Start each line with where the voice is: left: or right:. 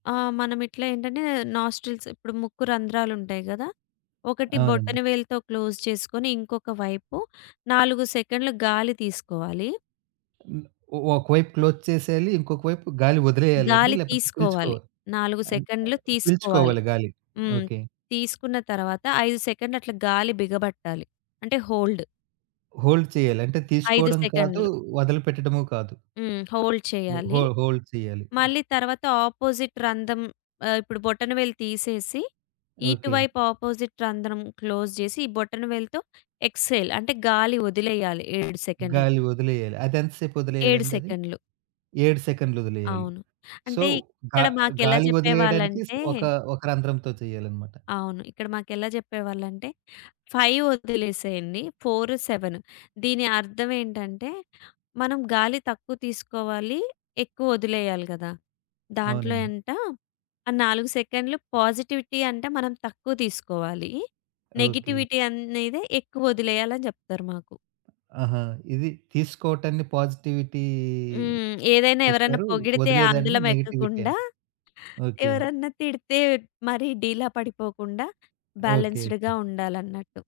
left: ఆ! మనమిట్లా ఏంటంటే నోస్ట్రిల్స్ ఇప్పుడు ముక్కు రంధ్రాలుంటాయి గదా! ఒకటి
right: అవునండి.
left: బొటన వేలుతో క్లోజ్ చేసుకొని, ఇంకొక వైపు 4 సెకండ్‌ల గాలి తీసుకోవాలి.
right: హ్మ్. ఒక ఒకవైపు క్లోజ్ చేసేయాలి. ఇంకొక వైపు గాలి వదిలేయాల అండి?
left: గాలి
right: లేకపోతే
left: తీసుకోవాలి.
right: పీల్చుకోవాలి?
left: 4
right: అంటే
left: సెకండ్‌లు
right: ఆహ్,
left: తీసుకోవాలి.
right: పీల్చుకోవాలి గాలి?
left: హ్మ్.
right: ఓకే.
left: తీసుకున్న తరువాత 5 సెకండ్‌లు అట్లా గాలి బిగబట్టాలి. అంటే హోల్డ్.
right: హోల్డ్ చేయాలి. అంటే
left: 5
right: తీసుకోవడం కాదు.
left: సెకండ్‌లు.
right: వదిలిపెట్టడము కాదు.
left: హ్మ్. హోల్డ్
right: హో హో
left: చేయాలి.
right: హోల్డ్ చెయ్యాలి.
left: మళ్ళీ తరువాత ఆపోజిట్ రంధ్రం ఆహ్, ఇప్పుడు బొటనవేలు తీసేసి
right: ఓకే.
left: ఇటువైపు అపోజిట్ రంధ్రం క్లోజ్ చేసి ఈ బొటన వేలుతో ఎక్స్‌హేల్ అంటే గాలి వదిలేయాలి 7 సెకండ్‌లు.
right: గాలి ఒదిలేయాలి. అదెంత
left: 7
right: సేపొదిలేయాలండి అది?
left: సెకండ్‌లు.
right: 7 సెకండ్‌లు ఒదిలేయాలి.
left: అవును.
right: సో
left: అంటే
right: గా
left: ఇక్కడ మాకెలా
right: గాలి వదిలేయడానికి
left: చెప్పేవాళ్ళంటే
right: ఒక, ఒక రంధ్రంతో చెయ్యాలన్నమాట?
left: అవును. ఇక్కడ మాకెలా చెప్పేవాళ్ళంటే 5 వదిలేసేయండి 4, 7 దీని అర్థం ఏంటంటే మనం గాలి తక్కువ తీసుకోవాలి ఎక్కువ వదిలేయాలి గదా! దాంట్లో
right: అవునండి.
left: ఎంత ఆ 4 సెకండ్‌లు పాజిటివిటీ అంటే మనం తక్కువ తీసుకోవాలి.
right: ఓకే.
left: నెగటివిటీ అనేదే ఎక్కువొదిలేయాలని జెప్తరు మాకు.
right: ఆహా! ఇది తీసుకోవటాన్ని పాజిటివిటీ
left: హ్మ్. ఏదైనా ఎవరన్నా
right: చెప్పారు.
left: పొగిడితే
right: వదిలేదాన్ని
left: అందలం
right: నెగెటివిటీ
left: ఎక్కకుండా,
right: అని. ఓకే.
left: ఎవరన్నా తిడితే మరి డీలా పడిపోకుండా
right: ఓకే.
left: బ్యాలెన్స్‌డ్‌గా
right: ఓకే.
left: ఉండాలన్నట్టు.